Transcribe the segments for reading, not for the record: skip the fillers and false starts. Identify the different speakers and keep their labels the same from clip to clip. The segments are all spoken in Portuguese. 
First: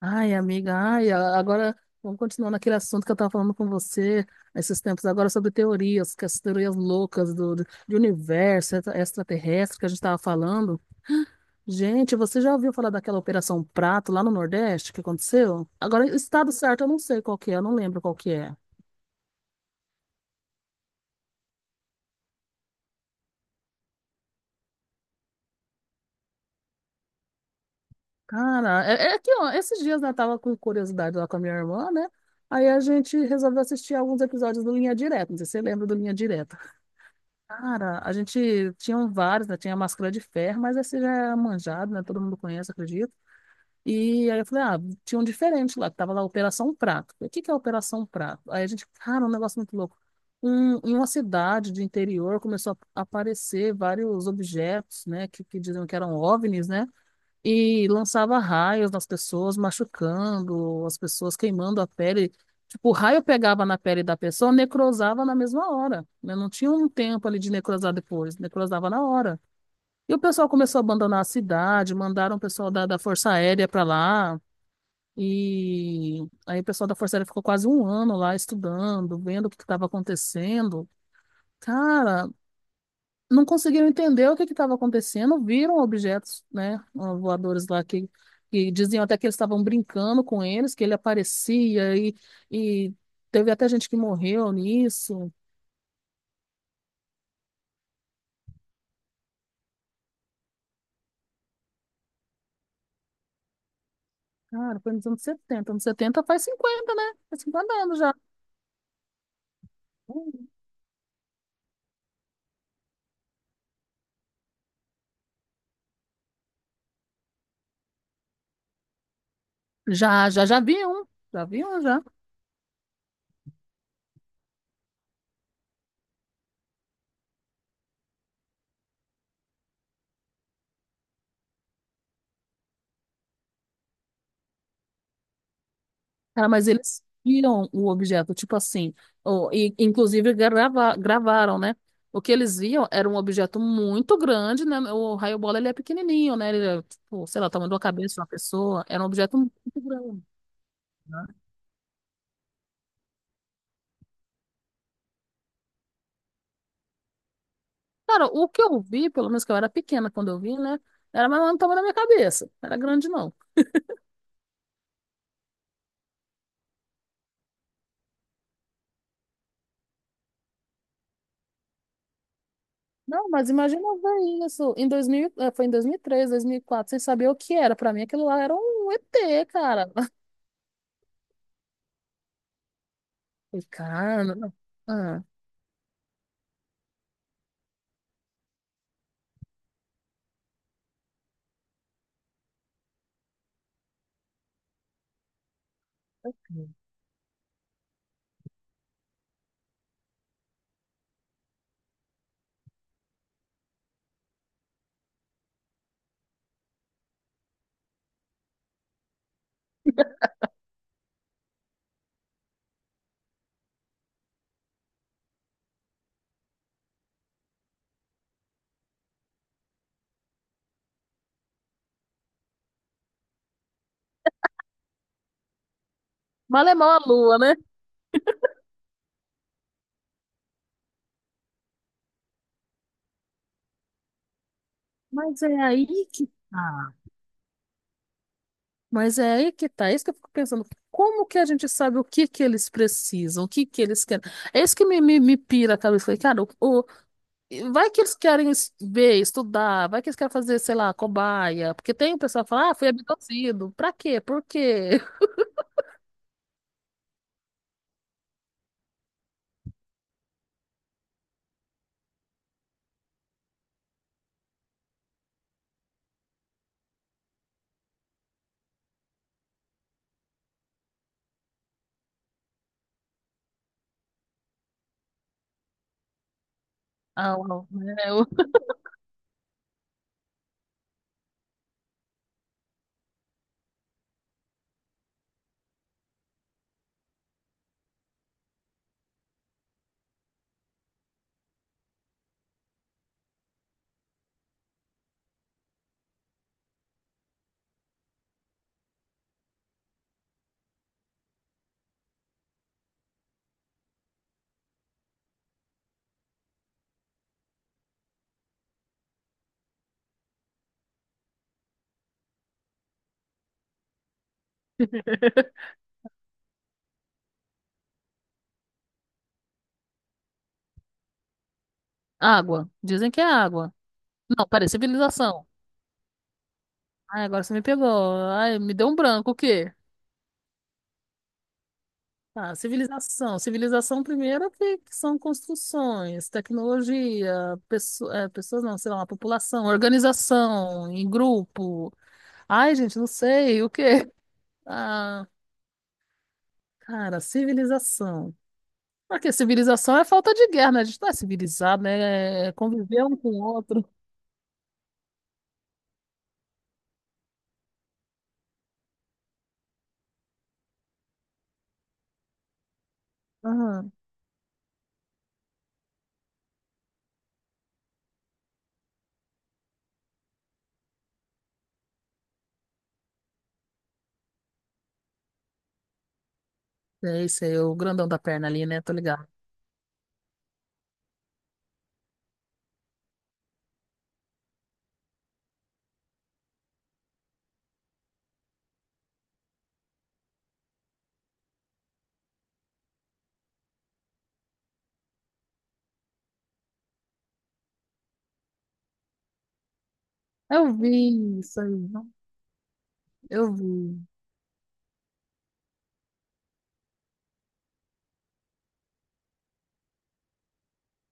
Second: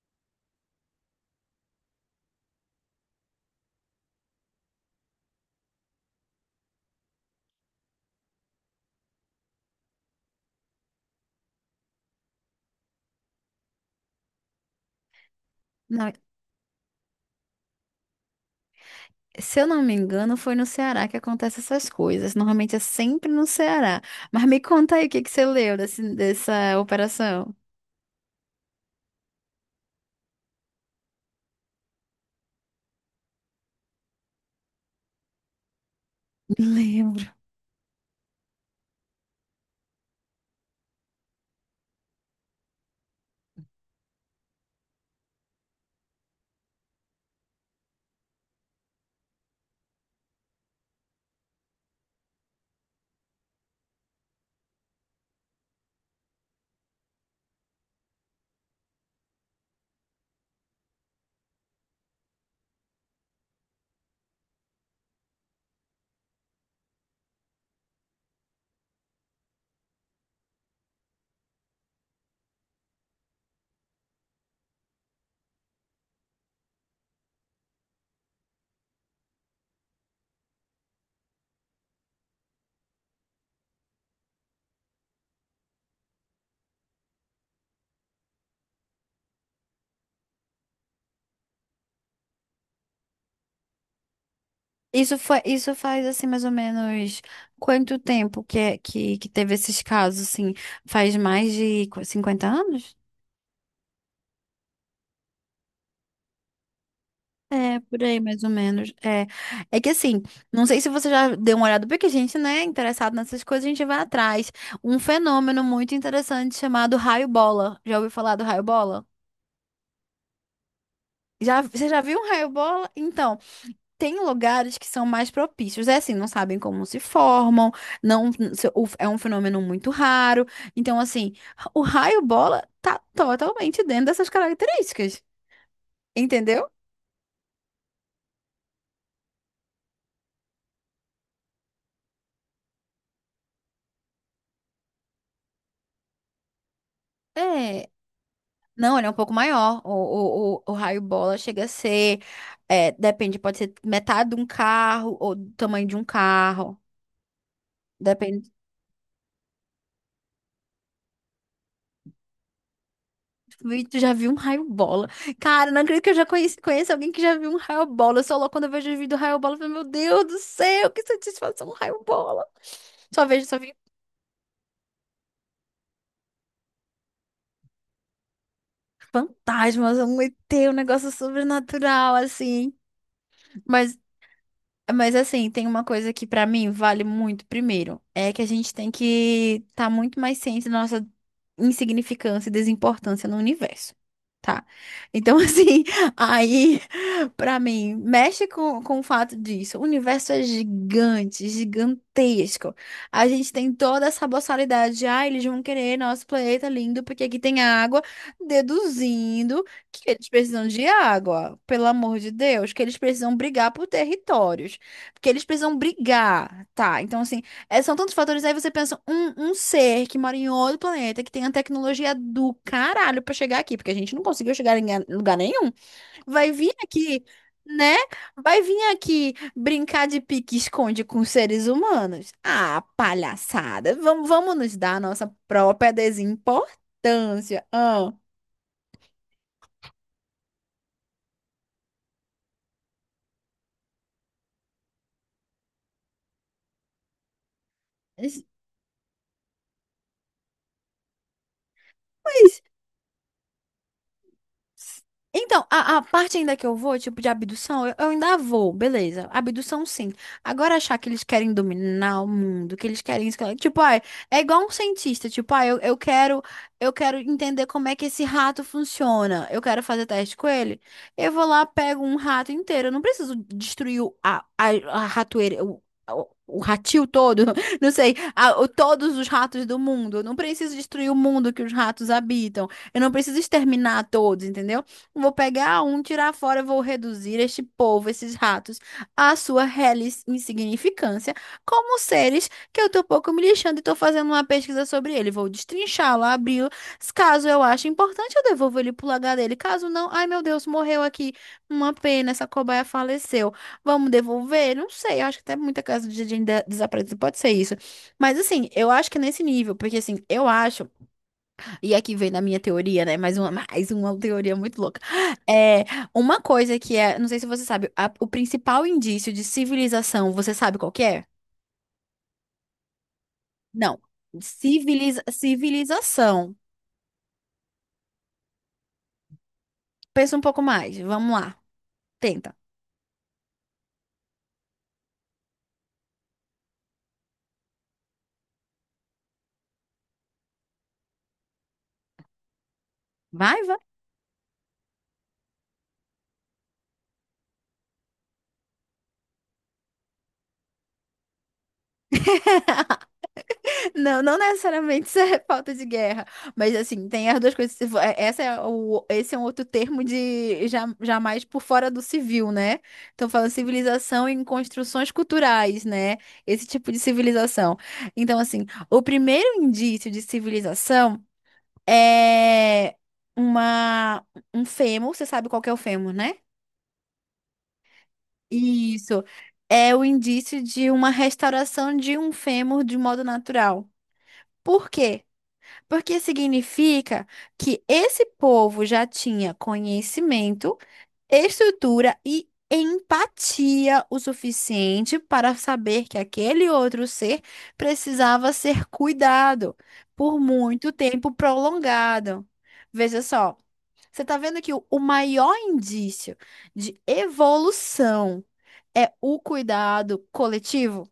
Speaker 1: Ai, amiga, ai, a- Agora vamos continuar naquele assunto que eu estava falando com você esses tempos agora sobre teorias, que as teorias loucas de universo extraterrestre que a gente estava falando. Gente, você já ouviu falar daquela Operação Prato lá no Nordeste que aconteceu? Agora,
Speaker 2: Não,
Speaker 1: o estado certo eu não sei qual que é, eu não lembro qual que é.
Speaker 2: se eu não me engano, foi no Ceará que acontecem essas coisas. Normalmente é sempre no Ceará. Mas me conta aí o que que você leu dessa operação.
Speaker 1: Cara, é que ó, esses dias né, eu tava com curiosidade lá com a minha irmã, né? Aí a gente resolveu assistir alguns episódios do Linha Direta. Não sei se você lembra do Linha Direta.
Speaker 2: Lembro.
Speaker 1: Cara, a gente tinha vários, né? Tinha a máscara de ferro, mas esse já é manjado, né? Todo mundo conhece, acredito. E aí eu falei, ah, tinha um diferente lá, que tava lá Operação Prato. O que que é Operação Prato? Aí a gente, cara, um negócio muito louco. Um, em uma cidade de interior começou a aparecer vários objetos, né? Que diziam que eram OVNIs, né? E lançava raios nas pessoas, machucando as pessoas, queimando a pele. Tipo, o raio pegava na pele da pessoa, necrosava na mesma hora, né? Não tinha um tempo ali de necrosar depois, necrosava na hora. E o pessoal começou a abandonar a cidade, mandaram o pessoal da Força Aérea para lá. E aí o pessoal da Força Aérea ficou quase um ano lá estudando, vendo o que estava acontecendo. Cara, não conseguiram entender o que estava acontecendo, viram objetos, né, voadores lá que, diziam até que eles estavam brincando com eles, que ele aparecia e teve até gente que morreu
Speaker 2: Isso
Speaker 1: nisso.
Speaker 2: foi, isso faz assim mais ou menos quanto tempo que teve esses casos, assim? Faz mais de 50 anos?
Speaker 1: Cara, foi nos anos 70. Anos 70 faz 50, né? Faz 50
Speaker 2: É,
Speaker 1: anos
Speaker 2: por
Speaker 1: já.
Speaker 2: aí, mais ou menos. É que assim, não sei se você já deu uma olhada, porque a gente, né, interessado nessas coisas, a gente vai atrás. Um fenômeno muito interessante chamado raio-bola. Já ouviu falar do raio-bola?
Speaker 1: Já vi um. Já
Speaker 2: Já,
Speaker 1: vi um,
Speaker 2: você já
Speaker 1: já.
Speaker 2: viu um raio-bola? Então, tem lugares que são mais propícios. É assim, não sabem como se formam, é um fenômeno muito raro. Então, assim, o raio-bola tá totalmente dentro dessas características,
Speaker 1: Cara,
Speaker 2: entendeu?
Speaker 1: mas eles viram o objeto, tipo assim, inclusive gravaram, né? O que eles viam era um objeto muito grande, né? O raio bola, ele é pequenininho, né? Ele é, tipo, sei lá, o tamanho da
Speaker 2: É.
Speaker 1: cabeça de uma pessoa.
Speaker 2: Não,
Speaker 1: Era
Speaker 2: ele
Speaker 1: um
Speaker 2: é um pouco
Speaker 1: objeto muito
Speaker 2: maior. O,
Speaker 1: grande,
Speaker 2: o, o, o
Speaker 1: né?
Speaker 2: raio-bola chega a ser, depende, pode ser metade de um carro ou do tamanho de um carro.
Speaker 1: Cara, o
Speaker 2: Depende.
Speaker 1: que eu vi, pelo menos que eu era pequena quando eu vi, né? Era mais ou menos o tamanho da minha cabeça. Não era grande, não.
Speaker 2: Tu já viu um raio bola? Cara, não acredito que eu já conheço alguém que já viu um raio bola. Eu sou louca quando eu vejo o vídeo do raio bola. Eu falo, meu Deus do céu, que satisfação, um raio bola. Só
Speaker 1: Não,
Speaker 2: vejo,
Speaker 1: mas
Speaker 2: só vi
Speaker 1: imagina ver isso. Em 2000, foi em 2003, quatro sem saber o que era. Pra mim, aquilo lá era um ET, cara.
Speaker 2: fantasmas, um ET, um negócio sobrenatural, assim.
Speaker 1: Falei,
Speaker 2: Mas
Speaker 1: cara, não.
Speaker 2: Mas
Speaker 1: Ah.
Speaker 2: assim, tem uma coisa que pra mim vale muito. Primeiro, é que a gente tem que estar tá muito mais ciente da nossa insignificância e desimportância no universo. Tá. Então, assim, aí, pra mim, mexe com o fato disso. O universo é gigante, gigantesco. A gente tem toda essa boçalidade de, ah, eles vão querer nosso planeta lindo porque aqui tem água, deduzindo que eles precisam de água, pelo amor de Deus, que eles precisam brigar por territórios. Porque eles precisam brigar, tá? Então, assim, é- são tantos fatores. Aí você pensa, um ser que mora em outro planeta, que tem a tecnologia do caralho pra chegar aqui, porque a gente não conseguiu chegar em lugar nenhum, vai vir
Speaker 1: Malemão a
Speaker 2: aqui,
Speaker 1: lua, né?
Speaker 2: né? Vai vir aqui brincar de pique-esconde com seres humanos. Ah, palhaçada. Vamos nos dar a nossa
Speaker 1: Mas é aí
Speaker 2: própria
Speaker 1: que tá.
Speaker 2: desimportância. Ah.
Speaker 1: Mas é aí que tá. É isso que eu fico pensando. Como que a gente sabe o que que eles precisam, o que que eles querem? É isso que me pira a cabeça. Falei, cara, vai que eles querem ver, estudar, vai que eles querem fazer, sei lá, cobaia. Porque tem o pessoal que
Speaker 2: Mas
Speaker 1: fala, ah, fui abduzido. Pra quê? Por quê?
Speaker 2: então, a parte ainda que eu vou, tipo, de abdução, eu ainda vou, beleza. Abdução, sim. Agora, achar que eles querem dominar o mundo, que eles querem... Tipo, ah, é igual um cientista. Tipo, ah, eu quero entender como é que esse rato funciona. Eu quero fazer teste com ele. Eu vou lá, pego um rato inteiro. Eu não preciso destruir a ratoeira... O ratil
Speaker 1: Ah,
Speaker 2: todo,
Speaker 1: o-
Speaker 2: não
Speaker 1: é
Speaker 2: sei,
Speaker 1: o-
Speaker 2: todos os ratos do mundo. Eu não preciso destruir o mundo que os ratos habitam. Eu não preciso exterminar todos, entendeu? Eu vou pegar um, tirar fora, eu vou reduzir este povo, esses ratos, à sua reles insignificância, como seres que eu tô pouco me lixando e tô fazendo uma pesquisa sobre ele. Vou destrinchá-lo, abri-lo. Caso eu ache importante, eu devolvo ele pro lugar dele. Caso não, ai meu Deus, morreu aqui. Uma pena, essa cobaia faleceu. Vamos devolver? Não sei, eu acho que até muita casa de desaparecido pode ser isso. Mas assim, eu acho que é nesse nível, porque assim, eu acho e aqui vem na minha teoria, né? Mais uma, mais uma teoria muito louca. É uma coisa que é, não sei se você sabe, o principal indício de civilização, você sabe qual que é?
Speaker 1: Água. Dizem que é água.
Speaker 2: Não.
Speaker 1: Não, peraí,
Speaker 2: Civiliza,
Speaker 1: civilização.
Speaker 2: civilização.
Speaker 1: Ai, agora você me pegou. Ai, me deu um branco, o quê?
Speaker 2: Pensa um pouco mais. Vamos lá.
Speaker 1: Ah,
Speaker 2: Tenta.
Speaker 1: civilização. Civilização, primeiro, que são construções, tecnologia, pessoas, não, sei lá, uma população, organização, em grupo. Ai, gente, não
Speaker 2: Vai,
Speaker 1: sei, o
Speaker 2: vai.
Speaker 1: quê? Ah, cara, civilização. Porque civilização é falta de guerra, né? A gente não é civilizado, né? É conviver um com o outro.
Speaker 2: Não, não necessariamente isso é falta de guerra, mas assim, tem as duas coisas. Se vo- é- Esse é um outro termo de jamais por fora do civil, né? Então, falando
Speaker 1: Ah,
Speaker 2: civilização em construções culturais, né? Esse tipo de civilização. Então, assim, o primeiro indício de civilização é uma, um fêmur, você sabe qual que é o fêmur, né?
Speaker 1: é isso aí, o grandão da perna ali, né? Tô
Speaker 2: Isso.
Speaker 1: ligado.
Speaker 2: É o indício de uma restauração de um fêmur de modo natural. Por quê? Porque significa que esse povo já tinha conhecimento, estrutura e empatia o suficiente para saber que aquele outro ser precisava ser cuidado por
Speaker 1: Eu
Speaker 2: muito tempo
Speaker 1: vi isso aí, não?
Speaker 2: prolongado. Veja
Speaker 1: Eu
Speaker 2: só,
Speaker 1: vi.
Speaker 2: você está vendo que o maior indício de evolução é o cuidado coletivo?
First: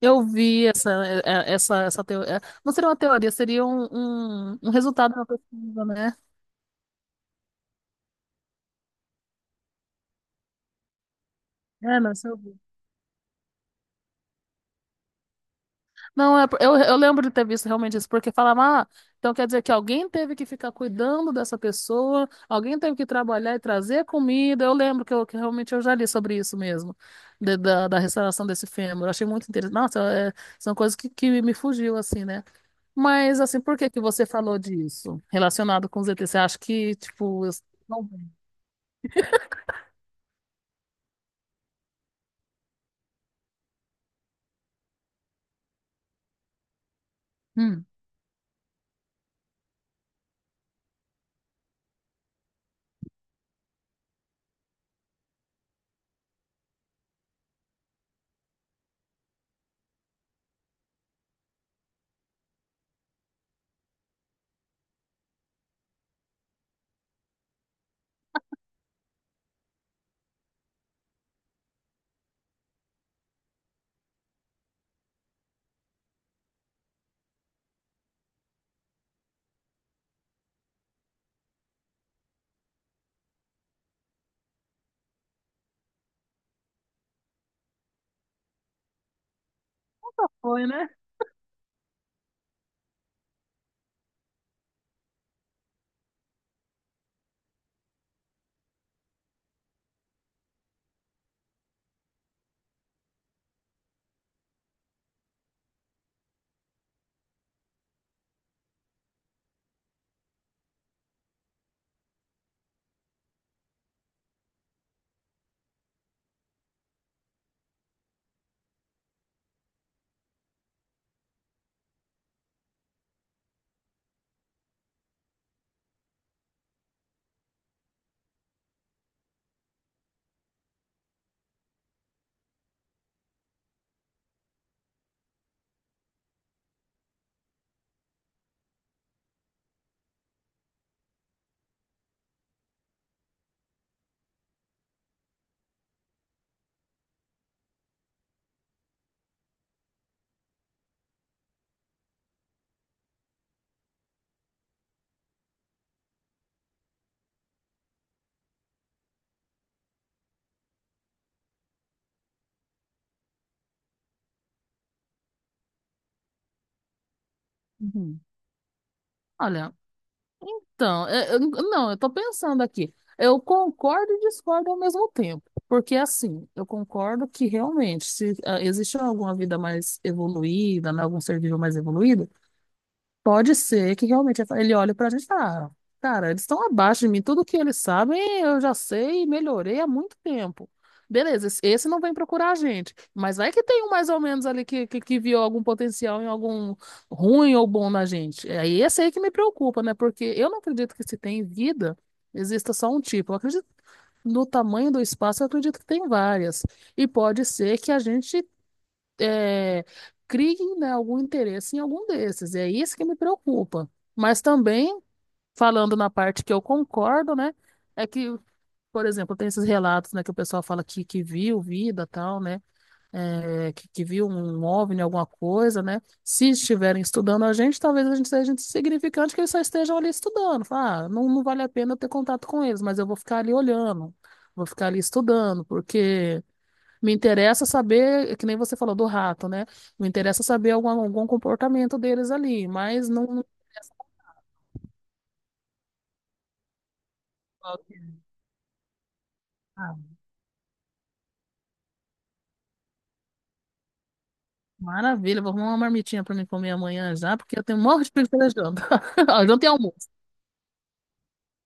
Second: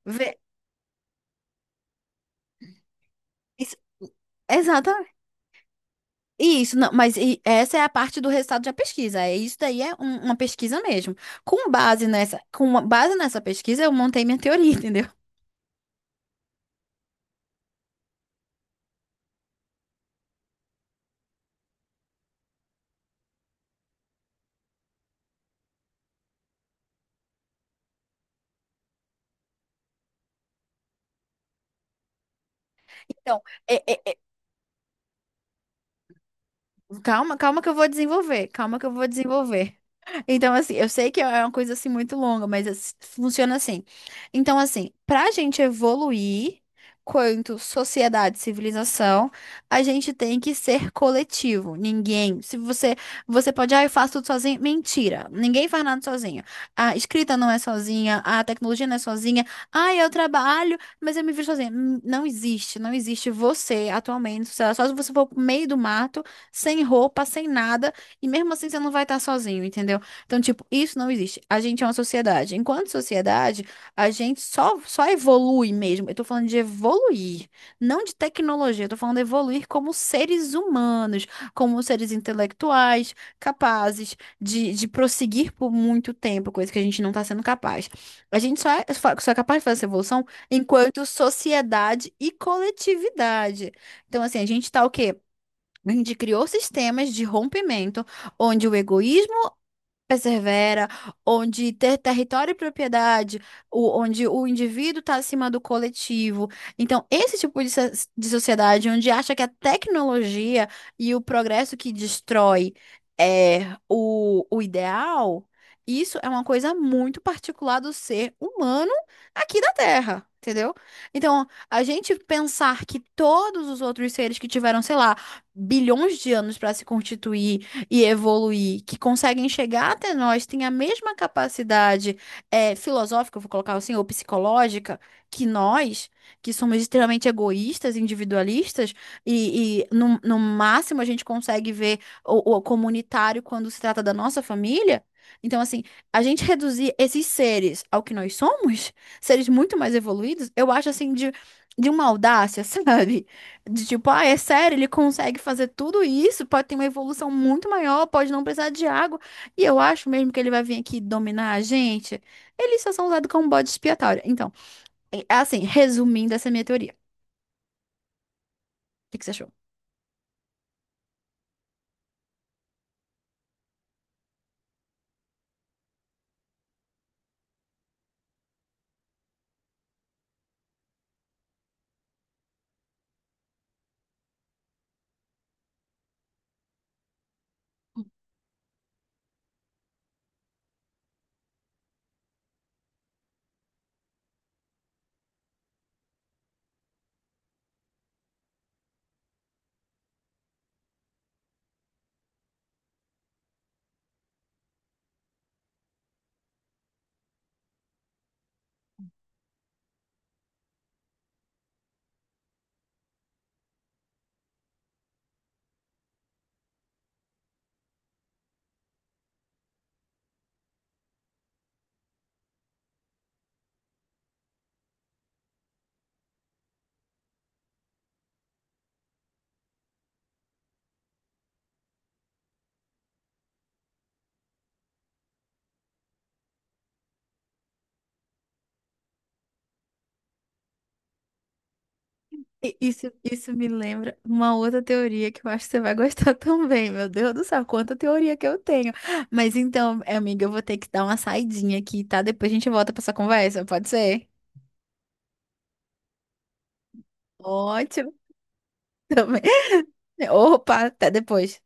Speaker 1: Eu
Speaker 2: Ve-
Speaker 1: vi essa, é, é, essa teoria. Não seria uma teoria, seria
Speaker 2: isso-
Speaker 1: um
Speaker 2: Exatamente.
Speaker 1: resultado da pesquisa, né?
Speaker 2: Isso, não, mas essa é a parte do resultado da pesquisa. É isso daí é uma pesquisa mesmo. Com
Speaker 1: É,
Speaker 2: base
Speaker 1: não, isso eu
Speaker 2: nessa,
Speaker 1: vi.
Speaker 2: com base nessa pesquisa, eu montei minha teoria, entendeu?
Speaker 1: Não, é, eu lembro de ter visto realmente isso, porque falava, ah, então quer dizer que alguém teve que ficar cuidando dessa pessoa, alguém teve que trabalhar e trazer comida. Eu lembro que, eu, que realmente eu já li sobre isso mesmo, da restauração desse fêmur. Eu achei muito interessante. Nossa, é, são coisas que me fugiu, assim, né? Mas,
Speaker 2: Então,
Speaker 1: assim,
Speaker 2: é,
Speaker 1: por que que
Speaker 2: é, é,
Speaker 1: você falou disso relacionado com o ZT? Você acha que,
Speaker 2: calma,
Speaker 1: tipo,
Speaker 2: calma que eu vou
Speaker 1: Não.
Speaker 2: desenvolver, calma que eu vou desenvolver. Então, assim, eu sei que é uma coisa assim muito longa, mas funciona assim. Então, assim, pra gente evoluir quanto
Speaker 1: Hum.
Speaker 2: sociedade, civilização, a gente tem que ser coletivo. Ninguém, se você, você pode, ah, eu faço tudo sozinho. Mentira, ninguém faz nada sozinho. A escrita não é sozinha, a tecnologia não é sozinha. Ah, eu trabalho, mas eu me vejo sozinha. Não existe você atualmente, sei lá, só se você for pro meio do mato sem roupa, sem nada, e mesmo assim você não vai estar sozinho, entendeu? Então, tipo, isso não existe. A gente é uma sociedade. Enquanto sociedade, a gente só evolui mesmo. Eu tô falando de evoluir, não de tecnologia, eu tô falando de evoluir como seres humanos, como seres intelectuais, capazes de prosseguir por muito tempo, coisa que a gente não está sendo capaz. A gente só é capaz de fazer essa evolução
Speaker 1: Foi, né?
Speaker 2: enquanto sociedade e coletividade. Então, assim, a gente tá o quê? A gente criou sistemas de rompimento onde o egoísmo persevera, onde ter território e propriedade, onde o indivíduo está acima do coletivo. Então, esse tipo de sociedade onde acha que a tecnologia e o progresso que destrói é o ideal, isso é uma coisa muito particular do ser humano aqui da Terra. Entendeu? Então, a gente pensar que todos os outros seres que tiveram, sei lá, bilhões de anos para se constituir e evoluir, que conseguem chegar até nós, têm a mesma capacidade filosófica, eu vou colocar assim, ou psicológica, que nós, que somos extremamente egoístas, individualistas, e no, máximo a gente consegue ver o comunitário quando se trata da nossa família. Então, assim, a gente reduzir esses seres ao que nós somos, seres muito mais evoluídos, eu acho assim de uma audácia, sabe? De tipo, ah, é sério, ele consegue fazer tudo isso, pode ter uma evolução muito maior, pode não precisar de água. E eu acho mesmo que ele vai vir aqui dominar a gente. Eles só são usados como bode expiatório. Então, é assim, resumindo essa minha teoria,
Speaker 1: Uhum.
Speaker 2: o que que você achou?
Speaker 1: Olha, então, não, eu tô pensando aqui. Eu concordo e discordo ao mesmo tempo. Porque, assim, eu concordo que realmente, se ah, existe alguma vida mais evoluída, né, algum ser vivo mais evoluído, pode ser que realmente ele olhe pra gente e fala, "Ah, cara, eles estão abaixo de mim, tudo que eles sabem eu já sei e melhorei há muito tempo. Beleza, esse não vem procurar a gente, mas vai que tem um mais ou menos ali que viu algum potencial em algum ruim ou bom na gente. É aí esse aí que me preocupa, né? Porque eu não acredito que se tem vida, exista só um tipo. Eu acredito no tamanho do espaço, eu acredito que tem várias. E pode ser que a gente é, criem, né, algum interesse em algum desses. É isso que me preocupa. Mas também, falando na parte que eu concordo, né, é que, por exemplo, tem esses relatos, né, que o pessoal fala que, viu vida, tal, né, que, viu um OVNI, alguma coisa, né. Se estiverem estudando a gente, talvez a gente seja insignificante que eles só estejam ali estudando. Fala, ah, não, não vale a pena eu ter contato com eles, mas eu vou ficar ali olhando, vou ficar ali estudando, porque me interessa saber, que nem você falou do rato, né? Me interessa saber algum comportamento deles ali,
Speaker 2: E
Speaker 1: mas
Speaker 2: Isso,
Speaker 1: não
Speaker 2: isso me
Speaker 1: interessa
Speaker 2: lembra uma outra teoria que eu acho que você vai gostar também, meu Deus do céu,
Speaker 1: falar
Speaker 2: quanta
Speaker 1: que é.
Speaker 2: teoria que eu tenho. Mas
Speaker 1: Ah,
Speaker 2: então, amiga, eu vou ter que dar uma saidinha aqui, tá? Depois a gente volta pra essa conversa, pode ser?
Speaker 1: maravilha, vou arrumar uma marmitinha para mim comer amanhã já, porque eu tenho um monte de
Speaker 2: Ótimo,
Speaker 1: preguiça da janta.
Speaker 2: também.
Speaker 1: A janta e almoço.
Speaker 2: Opa, até depois.